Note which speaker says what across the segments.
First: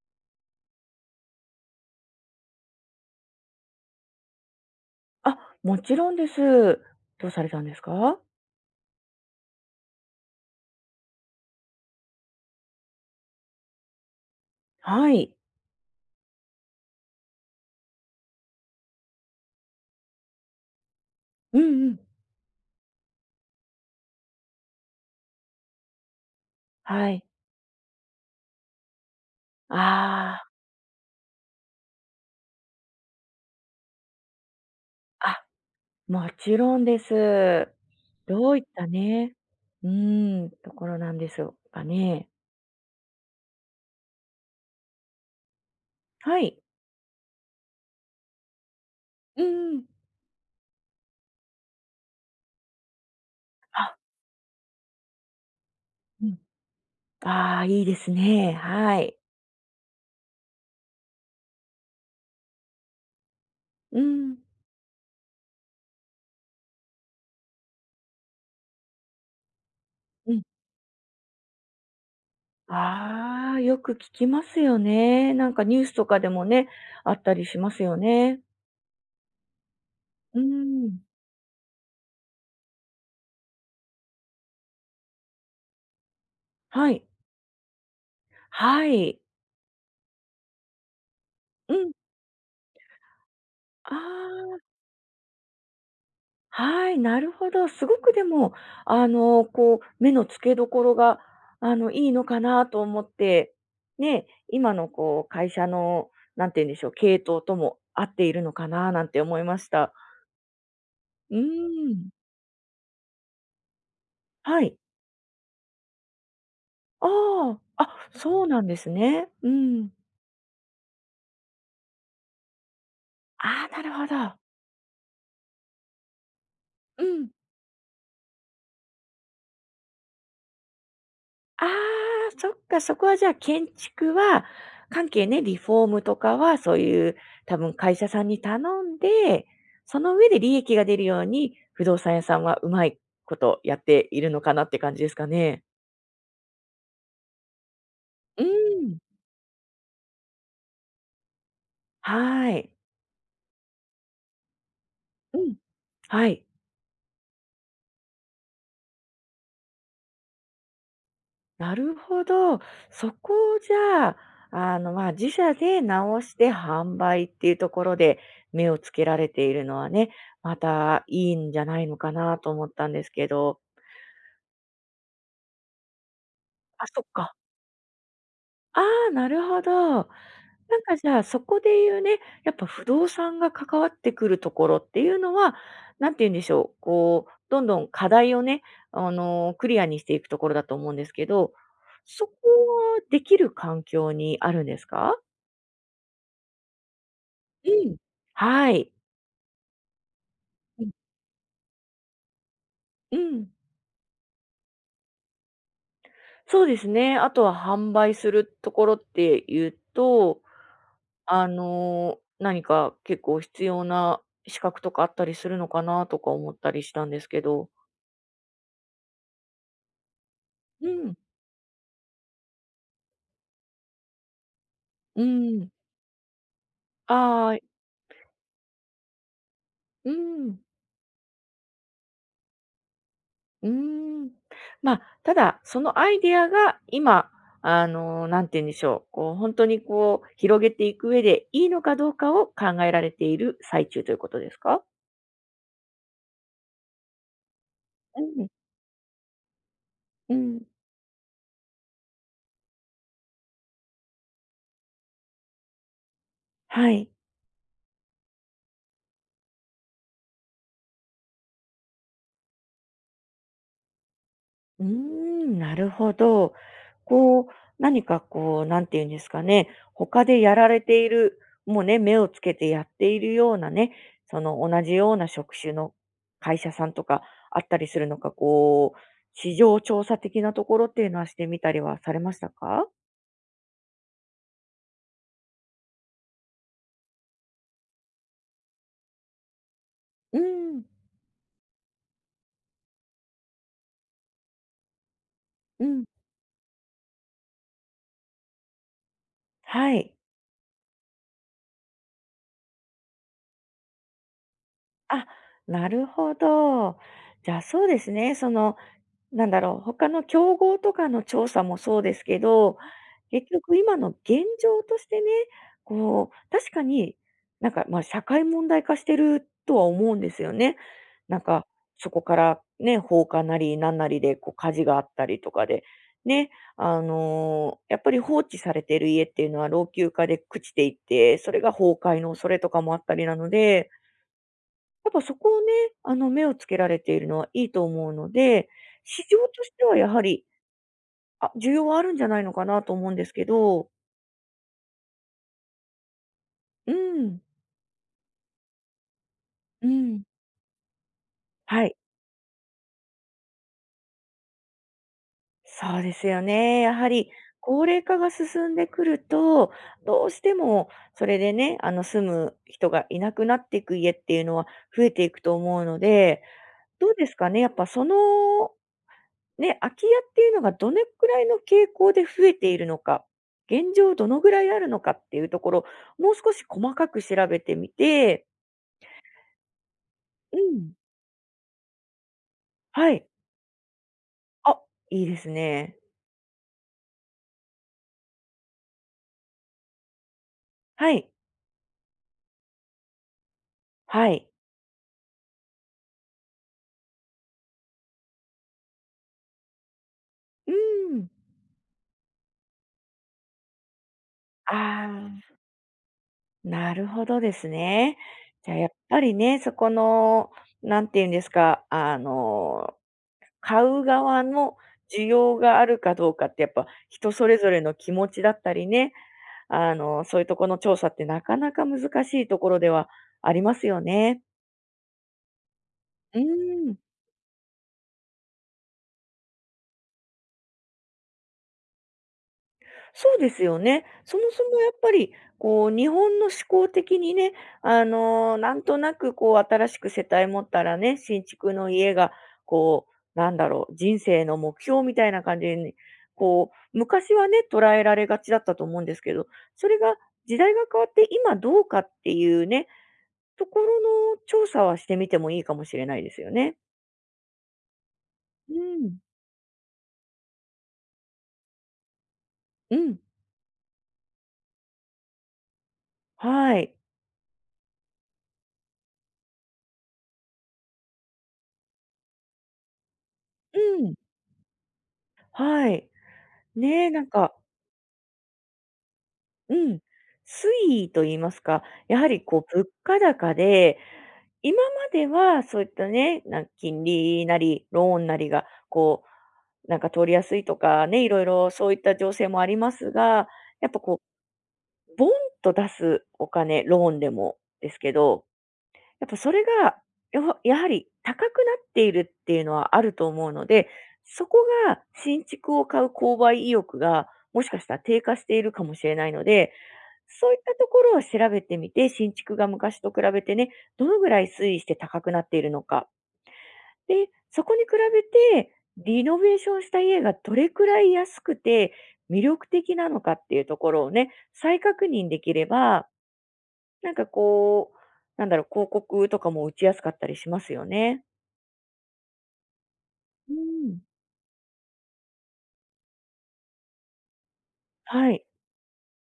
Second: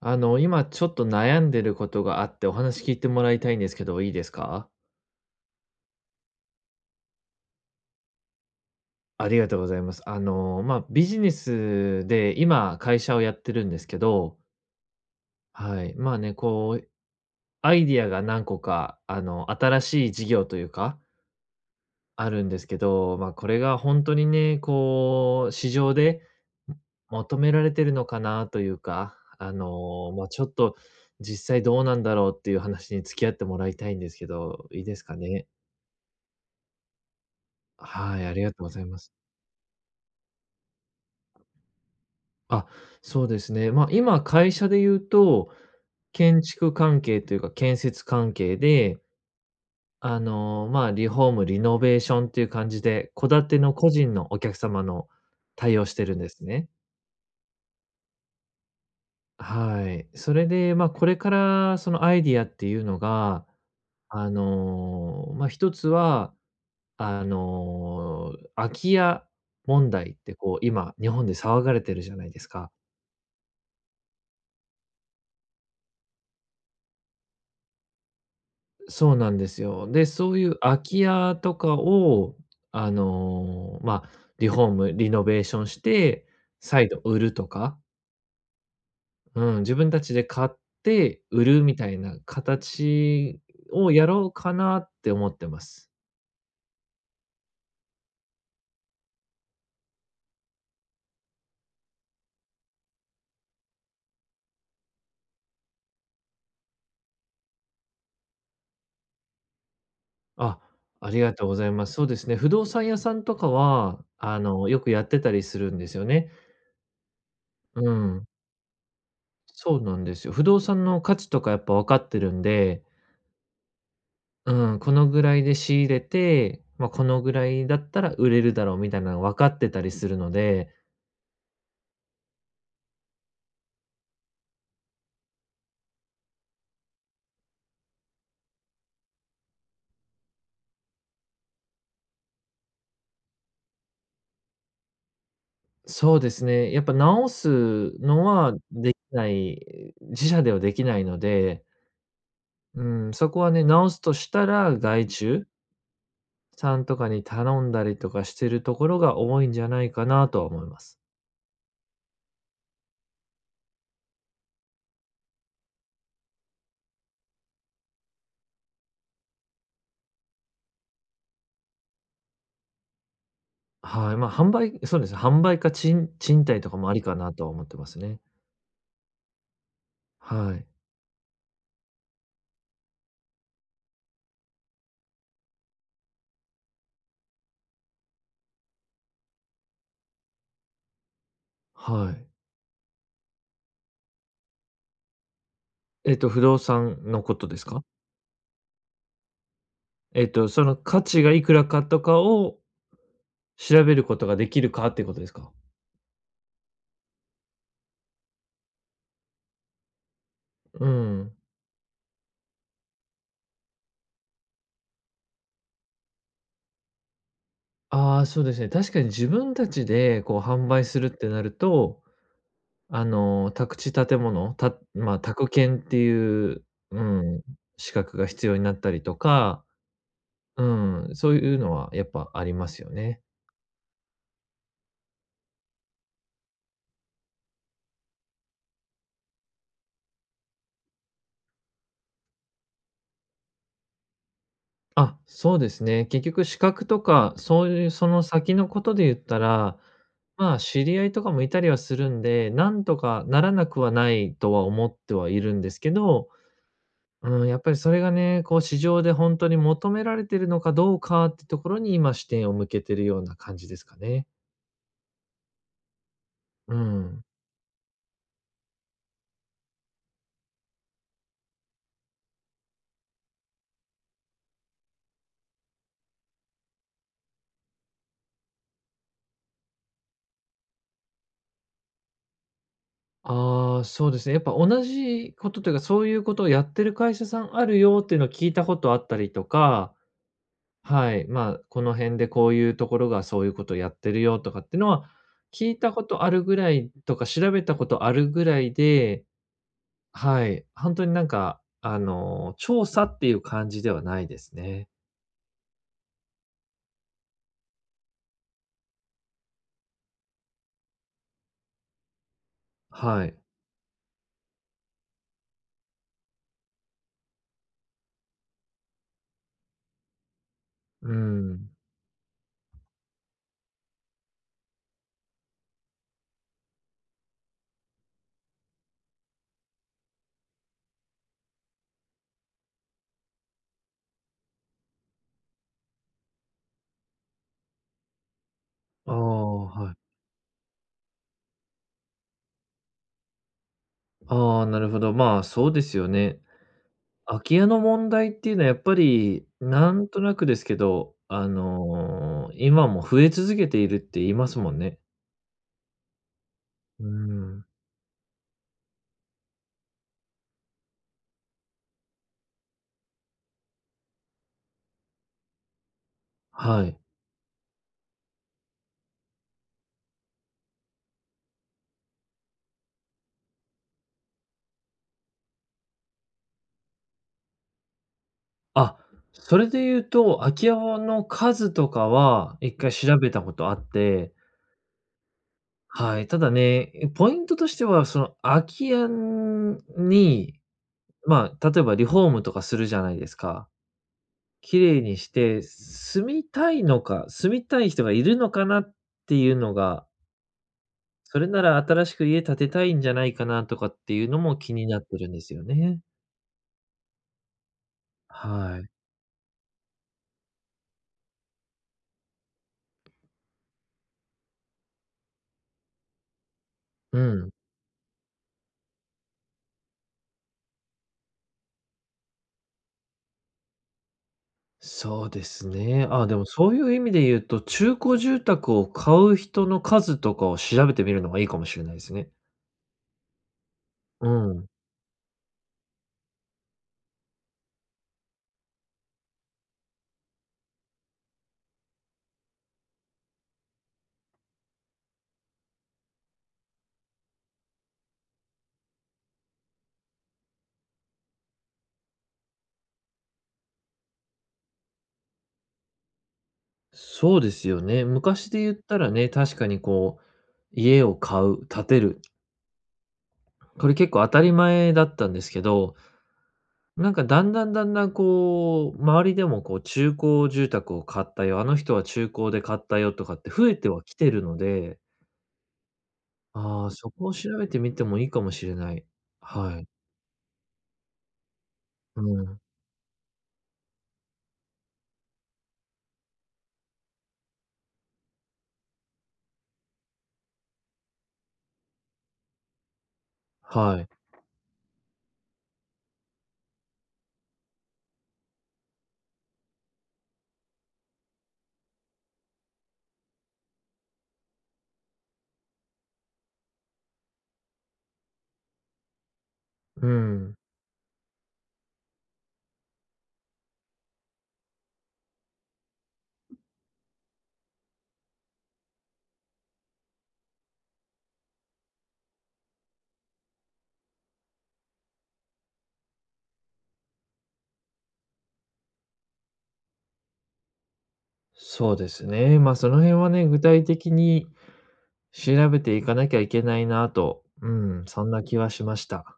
Speaker 1: 今ちょっと悩んでることがあってお話聞いてもらいたいんですけど、いいですか？
Speaker 2: あ、もちろんです。どうされたんですか？
Speaker 1: ありがとうございます。まあ、ビジネスで今会社をやってるんですけど、
Speaker 2: はい。
Speaker 1: はい、まあね、こうアイディアが何個か、新しい事業というか、
Speaker 2: うんうん。
Speaker 1: あるんですけど、まあ、これが本当にね、こう市場で、
Speaker 2: はい。
Speaker 1: 求められてるのかなというか、まあ、
Speaker 2: あ
Speaker 1: ちょっと実際どうなんだろうっていう話に付き合ってもらいたいんですけど、いいですか
Speaker 2: あ、あ、
Speaker 1: ね？
Speaker 2: もちろんです。
Speaker 1: はい、あり
Speaker 2: ど
Speaker 1: が
Speaker 2: うい
Speaker 1: とう
Speaker 2: っ
Speaker 1: ござ
Speaker 2: た
Speaker 1: います。
Speaker 2: ね、ところなんでしょうかね。
Speaker 1: あ、そうですね。まあ、今会社で言うと、
Speaker 2: は
Speaker 1: 建
Speaker 2: い。
Speaker 1: 築関係というか建設関係で、
Speaker 2: うんうん。
Speaker 1: まあ、リフォーム、リノベーションっていう感じで、戸建ての個
Speaker 2: あ、
Speaker 1: 人のお客様の対応してるん
Speaker 2: う
Speaker 1: で
Speaker 2: ん。
Speaker 1: すね。
Speaker 2: ああ、いいですね。はい。
Speaker 1: はい。それで、まあ、これからそのアイディアっていうのが、
Speaker 2: うん。
Speaker 1: まあ、一つは、空き家問題っ
Speaker 2: う
Speaker 1: て
Speaker 2: ん。
Speaker 1: こう今日本で騒がれてるじゃないですか。
Speaker 2: ああ、よく聞きますよね。なんかニュースとかでもね、あったりしますよね。
Speaker 1: そうなんですよ。で、そう
Speaker 2: う
Speaker 1: いう空き
Speaker 2: ん。
Speaker 1: 家とかを、まあ、リフォーム、リノベーションして、再
Speaker 2: は
Speaker 1: 度
Speaker 2: い。
Speaker 1: 売るとか、
Speaker 2: はい。
Speaker 1: うん、自分たちで買って売る
Speaker 2: う
Speaker 1: みた
Speaker 2: ん。
Speaker 1: いな形を
Speaker 2: あ
Speaker 1: やろうか
Speaker 2: あ。
Speaker 1: なって思ってます。
Speaker 2: はい、なるほど。すごくでも、こう、目の付けどころが、いいのかなと思って、ね、今のこう、会社の、なんて言うんでしょう、系統とも合っているのかななんて思いました。
Speaker 1: あ、ありが
Speaker 2: う
Speaker 1: とうございま
Speaker 2: ー
Speaker 1: す。そう
Speaker 2: ん。
Speaker 1: ですね、不動産屋さんとかは、
Speaker 2: はい。
Speaker 1: よくやってたりするんですよね。
Speaker 2: ああ、
Speaker 1: う
Speaker 2: あ、
Speaker 1: ん、
Speaker 2: そうなんですね。う
Speaker 1: そう
Speaker 2: ん。
Speaker 1: なんですよ。不動産の価値とかやっぱ分かってるんで、
Speaker 2: ああ、なるほど。
Speaker 1: うん、このぐらいで仕入れて、まあ、
Speaker 2: う
Speaker 1: この
Speaker 2: ん。
Speaker 1: ぐらいだったら売れるだろうみたいなの分かってたりするので、
Speaker 2: ああ、そっか、そこはじゃあ建築は関係ね、リフォームとかはそういう多分会社さんに頼んで、その上で利益が出るように不動産屋さんはうまいことやっているのかなって感じですかね。
Speaker 1: そうですね、やっぱ直すの
Speaker 2: う
Speaker 1: はでき
Speaker 2: ん。
Speaker 1: ない、自社ではできないので、
Speaker 2: はい。
Speaker 1: うん、そこはね、直すとしたら外
Speaker 2: う
Speaker 1: 注
Speaker 2: ん。はい。
Speaker 1: さんとかに頼んだりとかしてるところが多いんじゃないかなとは思います。
Speaker 2: なるほど。そこをじゃあ、自社で直して販売っていうところで目をつけられているのはね、またいいんじゃないのかなと思ったんですけど。
Speaker 1: はい、まあ、販売そうですね、販売か賃貸とか
Speaker 2: あ、
Speaker 1: もあ
Speaker 2: そ
Speaker 1: り
Speaker 2: っ
Speaker 1: かな
Speaker 2: か。
Speaker 1: とは思ってますね。
Speaker 2: ああ、なるほど。
Speaker 1: はい、
Speaker 2: なんかじゃあ、そこで言うね、やっぱ不動産が関わってくるところっていうのは、なんて言うんでしょう、こう、どんどん課題をね、クリアにしていくところだと思うんですけど、
Speaker 1: は
Speaker 2: そ
Speaker 1: い。
Speaker 2: こはできる環境にあるんですか？
Speaker 1: 不動産のことです
Speaker 2: う
Speaker 1: か？
Speaker 2: ん。はい。
Speaker 1: その価値がいくらかとかを
Speaker 2: うん。
Speaker 1: 調べることができるかってことですか？
Speaker 2: そうですね。あとは販売するところっていうと
Speaker 1: うん。
Speaker 2: 何か結構必要な資格とかあったりするのかなとか思ったりしたんですけど。
Speaker 1: ああ、そうですね。確かに自分たちでこう販売
Speaker 2: う
Speaker 1: するっ
Speaker 2: ん、
Speaker 1: てなると、宅地建物、たまあ、
Speaker 2: う
Speaker 1: 宅
Speaker 2: ん、
Speaker 1: 建っていう、うん、
Speaker 2: ああ、
Speaker 1: 資格が必要になったりとか、
Speaker 2: うん、
Speaker 1: うん、そういうのはやっぱありますよね。
Speaker 2: うん。まあ、ただ、そのアイデアが今、んて言うんでしょう、こう本当にこう広げていく上でいいのかどうかを考えられている最中ということですか？
Speaker 1: あ、そうですね。結局資格とか、そういうそ
Speaker 2: う
Speaker 1: の
Speaker 2: ん、
Speaker 1: 先のことで言ったら、
Speaker 2: う
Speaker 1: まあ、
Speaker 2: ん、
Speaker 1: 知り合いとかもいたりはするんで、なんとかならなくはないとは思ってはいるんですけど、
Speaker 2: はい。
Speaker 1: うん、やっぱりそれがね、こう市場で本当に求められてるのかどうかってところに今視点を向けてるような感じですかね。
Speaker 2: うーん、なるほど。
Speaker 1: うん。
Speaker 2: こう、何かこう、なんて言うんですかね、他でやられている、もうね、目をつけてやっているようなね、その同じような職種の会社さんとかあったりするのか、こう、市場調査的なところっていうのはしてみたりはされましたか？
Speaker 1: ああ、そうですね。やっぱ同じことというか、そういうことをやってる会社さんあるよっていうのを聞いたことあったりとか、
Speaker 2: うん、
Speaker 1: はい、まあ、この辺でこういうところがそういうことをやってるよとかっていうのは、聞い
Speaker 2: う
Speaker 1: たこ
Speaker 2: ん、
Speaker 1: とあるぐらいとか、調べたことあるぐらいで、
Speaker 2: はい。
Speaker 1: はい、ほんとになんか、調査っていう感じではないですね。
Speaker 2: あ、なるほど。じゃあ、そうですね、そのなんだろう、他の競合とかの調査もそうですけど、
Speaker 1: はい。
Speaker 2: 結局今の現状としてね、こう、確かになんか、ま、社会問題化してるとは思うんですよね。
Speaker 1: う
Speaker 2: なんか、
Speaker 1: ん。
Speaker 2: そこからね、放火なりなんなりでこう火事があったりとかで、ね、やっぱり放置されてる家っていうのは老朽化で朽ちていって、それが崩壊の恐れとかもあったりなのでやっぱそこをね、目をつけられているのはいいと思うので、
Speaker 1: ああ、
Speaker 2: 市場として
Speaker 1: は
Speaker 2: はや
Speaker 1: い。
Speaker 2: はり、あ、需要はあるんじゃないのかなと思うんですけど、
Speaker 1: ああ、なるほど。まあ、そうですよね。
Speaker 2: うん。
Speaker 1: 空き家の問題っていうのはやっぱり、
Speaker 2: う
Speaker 1: なんと
Speaker 2: ん。
Speaker 1: なくですけど、
Speaker 2: はい、
Speaker 1: 今も増え続けているって言いますもんね。
Speaker 2: そうですよね。や
Speaker 1: うー
Speaker 2: はり
Speaker 1: ん、
Speaker 2: 高齢化が進んでくると、どうしてもそれでね、住む人がいなくなっていく家っていうのは増えていくと思うので、
Speaker 1: はい。
Speaker 2: どうですかね、やっぱそのね、空き家っていうのがどれくらいの傾向で増えているのか、現状どのぐらいあるのかっていうところ、もう少し細かく調べてみて
Speaker 1: あ、それで言うと、空
Speaker 2: う
Speaker 1: き家
Speaker 2: ん、
Speaker 1: の数とかは一回
Speaker 2: は
Speaker 1: 調
Speaker 2: い。
Speaker 1: べたことあって、
Speaker 2: あ、いいですね。
Speaker 1: はい。ただね、ポイントとしては、その空き家に、
Speaker 2: はい、
Speaker 1: まあ、例えばリフォームとかするじゃないですか。
Speaker 2: はい。
Speaker 1: 綺麗にして、住みたいのか、住みたい人がいるのかなっていうのが、
Speaker 2: うーん。
Speaker 1: それなら新しく家建てたいんじゃないかなとかっていうのも気になっ
Speaker 2: あ
Speaker 1: てるんで
Speaker 2: あ、
Speaker 1: すよね。
Speaker 2: なるほどですね。じゃあ
Speaker 1: は
Speaker 2: や
Speaker 1: い。
Speaker 2: っぱりね、そこの、なんていうんですか、買う側の需要があるかどうかってやっぱ
Speaker 1: う
Speaker 2: 人そ
Speaker 1: ん。
Speaker 2: れぞれの気持ちだったりね、そういうところの調査ってなかなか難しいところではありますよね。
Speaker 1: そうですね。あ、で
Speaker 2: う
Speaker 1: もそうい
Speaker 2: ー
Speaker 1: う
Speaker 2: ん。
Speaker 1: 意味で言うと、中古住宅を買う人の数とかを調べてみるのがいいかもしれないですね。
Speaker 2: そうですよね。
Speaker 1: う
Speaker 2: そもそ
Speaker 1: ん。
Speaker 2: もやっぱり、こう、日本の思考的にね、なんとなくこう、新しく世帯持ったらね、新築の家が、こう、なんだろう、人生の目標みたいな感じに、こう、昔はね、捉えられがちだったと思うんですけど、それが時代が変わって今どうかっていうね、ところの調査はしてみてもいいかもしれないですよね。
Speaker 1: そうですよね。昔で
Speaker 2: う
Speaker 1: 言ったら
Speaker 2: ん。
Speaker 1: ね、確かにこう、家を買う、建てる、
Speaker 2: うん。
Speaker 1: これ結構当たり前だったんですけど、
Speaker 2: はい。
Speaker 1: なんかだんだんだんだんこう、周りでもこう中古住宅を買ったよ、あの人は中古で買ったよとかって増え
Speaker 2: う
Speaker 1: ては
Speaker 2: ん。
Speaker 1: きてるので、
Speaker 2: はい。
Speaker 1: ああ、
Speaker 2: ねえ、
Speaker 1: そ
Speaker 2: な
Speaker 1: こ
Speaker 2: ん
Speaker 1: を調
Speaker 2: か、
Speaker 1: べてみてもいいかもしれない。
Speaker 2: う
Speaker 1: はい。
Speaker 2: ん、推移と言いますか、や
Speaker 1: う
Speaker 2: はり
Speaker 1: ん。
Speaker 2: こう物価高で、今まではそういったね、なん金利なり、ローンなりが、こう、なんか通りやすいとかね、いろいろそういった情勢もありますが、やっ
Speaker 1: は
Speaker 2: ぱ
Speaker 1: い。
Speaker 2: こう、ボンと出すお金、ローンでもですけどやっぱそれが、やはり高くなっているっていうのはあると思うので、そこが新築を買う購買意欲がもしかしたら低下しているかもしれないので、
Speaker 1: う
Speaker 2: そう
Speaker 1: ん。
Speaker 2: いったところを調べてみて、新築が昔と比べてね、どのぐらい推移して高くなっているのか。で、そこに比べて、リノベーションした家がどれくらい安くて魅力的なのかっていうところをね、再確認できれば、なんかこう、なんだろう、広告とかも打ちやすかったりしますよね。
Speaker 1: そうですね。ま、その辺はね、
Speaker 2: う
Speaker 1: 具体
Speaker 2: ん。
Speaker 1: 的に調べていかなきゃいけないなと、うん、そん
Speaker 2: は
Speaker 1: な
Speaker 2: い。
Speaker 1: 気はしました。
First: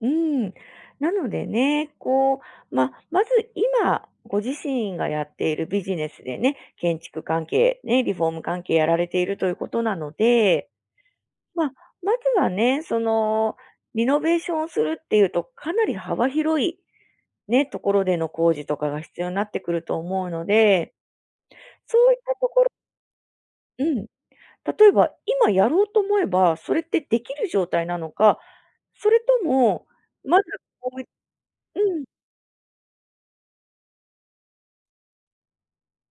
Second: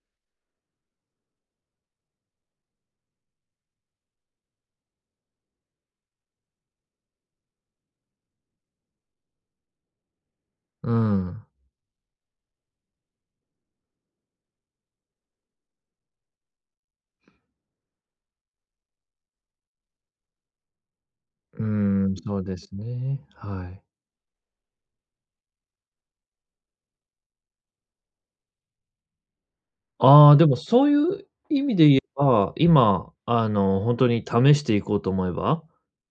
Speaker 2: うん。なのでね、こう、まあ、まず今、ご自身がやっているビジネスでね、建築関係、ね、リフォーム関係やられているということなので、
Speaker 1: うん。
Speaker 2: まあ、まずはね、その、リノベーションをするっていうと、かなり幅広い、ね、ところでの工事とかが必要になってくると思うので、
Speaker 1: う
Speaker 2: そ
Speaker 1: ー
Speaker 2: う
Speaker 1: ん、
Speaker 2: いった
Speaker 1: そう
Speaker 2: と
Speaker 1: で
Speaker 2: ころ
Speaker 1: すね。はい。
Speaker 2: うん。例えば、今やろうと思えば、それってできる状態なのか、それとも、
Speaker 1: ああ、
Speaker 2: まだ
Speaker 1: でもそ
Speaker 2: こ
Speaker 1: う
Speaker 2: うい
Speaker 1: いう意味で言
Speaker 2: う
Speaker 1: え
Speaker 2: ん、
Speaker 1: ば、今、本当に試していこうと思えば、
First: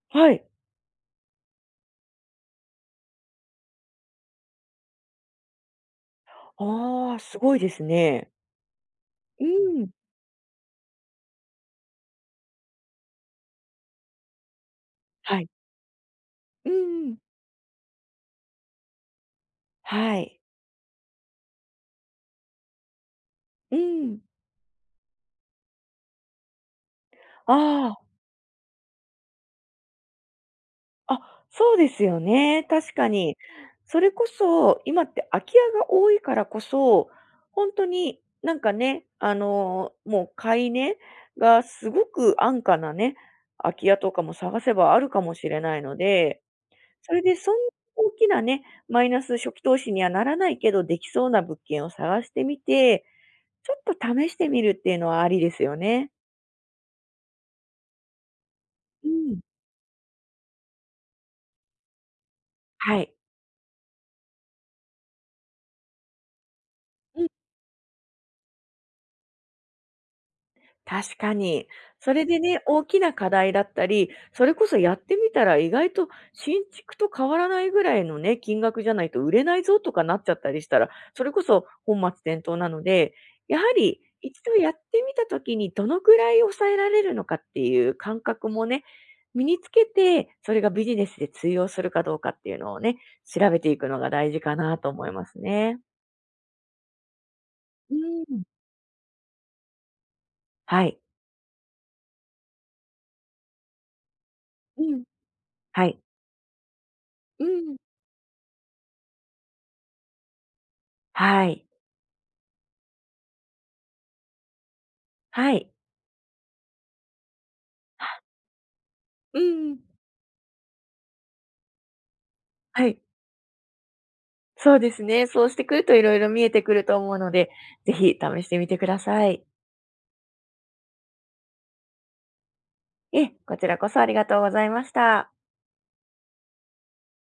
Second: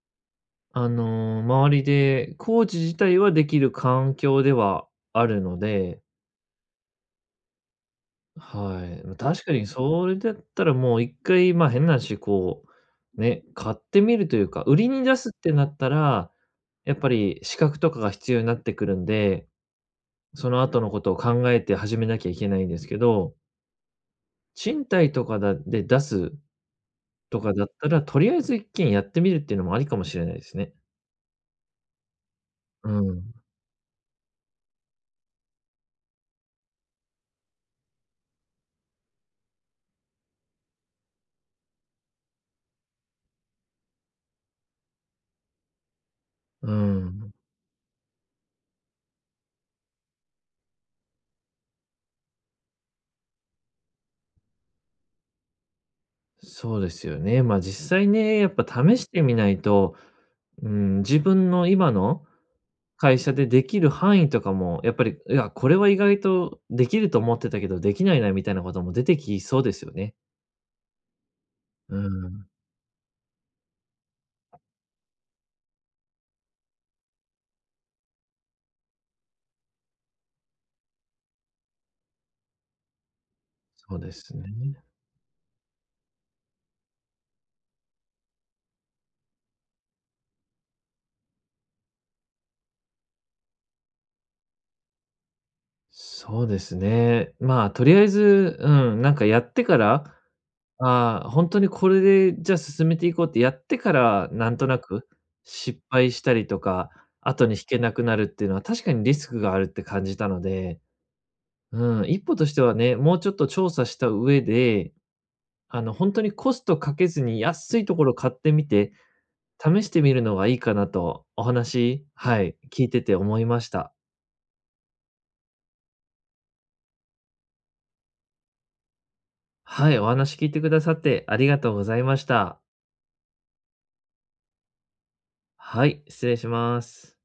Speaker 2: はい。
Speaker 1: 周りでコーチ自体はできる環境ではあるので、
Speaker 2: ああ、すごいですね。
Speaker 1: はい。ま、
Speaker 2: う
Speaker 1: 確かに
Speaker 2: ん、
Speaker 1: それだったらもう1回、ま、変な話、こう、ね、買ってみるというか、売りに出すっ
Speaker 2: はい。
Speaker 1: てなったら、
Speaker 2: う
Speaker 1: やっぱ
Speaker 2: ん
Speaker 1: り資格とかが必要になってくるんで、
Speaker 2: はい。
Speaker 1: その後のことを考えて始めなきゃいけないんですけど、
Speaker 2: うん。
Speaker 1: 賃貸とかだで出すとかだった
Speaker 2: あ
Speaker 1: ら、とりあえず一軒やってみるっていうのもありかもしれないですね。
Speaker 2: あ、あ、そうですよね、
Speaker 1: う
Speaker 2: 確か
Speaker 1: ん。
Speaker 2: に。それこそ、今って空き家が多いからこそ、本当になんかね、もう買い値がすごく安価なね、空き家とかも探せばあるかもしれないので
Speaker 1: う
Speaker 2: それ
Speaker 1: ん。
Speaker 2: でそんな大きなね、マイナス初期投資にはならないけど、できそうな物件を探してみて、ちょっと試してみるっていうのはありですよね。
Speaker 1: そうですよね。ま、実際ね、やっぱ試
Speaker 2: う
Speaker 1: してみ
Speaker 2: ん。
Speaker 1: ないと、うん、自分の今の
Speaker 2: はい。
Speaker 1: 会社でできる範囲とかも、やっぱり、いや、これは意外とできると
Speaker 2: うん
Speaker 1: 思ってたけど、できないなみたいなことも出てきそうですよね。
Speaker 2: 確かに。
Speaker 1: う
Speaker 2: それで
Speaker 1: ん、
Speaker 2: ね、大きな課題だったり、それこそやってみたら意外と新築と変わらないぐらいのね、金額じゃないと売れないぞとかなっちゃったりしたら、それこそ本末転倒なので、やは
Speaker 1: そう
Speaker 2: り
Speaker 1: です
Speaker 2: 一度やっ
Speaker 1: ね。
Speaker 2: てみたときにどのぐらい抑えられるのかっていう感覚もね、身につけて、それがビジネスで通用するかどうかっていうのをね、調べていくのが大事かなと思いますね。
Speaker 1: そうですね。まあ、と
Speaker 2: う
Speaker 1: りあえ
Speaker 2: ん。
Speaker 1: ず、うん、なんかやってから、
Speaker 2: はい。
Speaker 1: ああ、本当にこれで、じゃあ進めていこうってやってから、なんとな
Speaker 2: うん。
Speaker 1: く失
Speaker 2: はい。
Speaker 1: 敗したりとか、
Speaker 2: う
Speaker 1: 後に引
Speaker 2: ん。
Speaker 1: けなくなるっていうのは確かにリスクがあるって感じたので、
Speaker 2: はい。
Speaker 1: うん、一歩としてはね、もうちょっと調査した上で、
Speaker 2: はい。
Speaker 1: 本当にコストかけずに安いところ買ってみて、
Speaker 2: うん。
Speaker 1: 試してみるのがいいかなと、お話はい、聞
Speaker 2: は
Speaker 1: い
Speaker 2: い、
Speaker 1: てて思いました。
Speaker 2: そうですね。そうしてくると色々見えてくると思うので、ぜひ試してみてください。
Speaker 1: はい、お話聞いてくださってありがとうございました。
Speaker 2: ええ、こちらこそありがとうございました。
Speaker 1: はい、失礼します。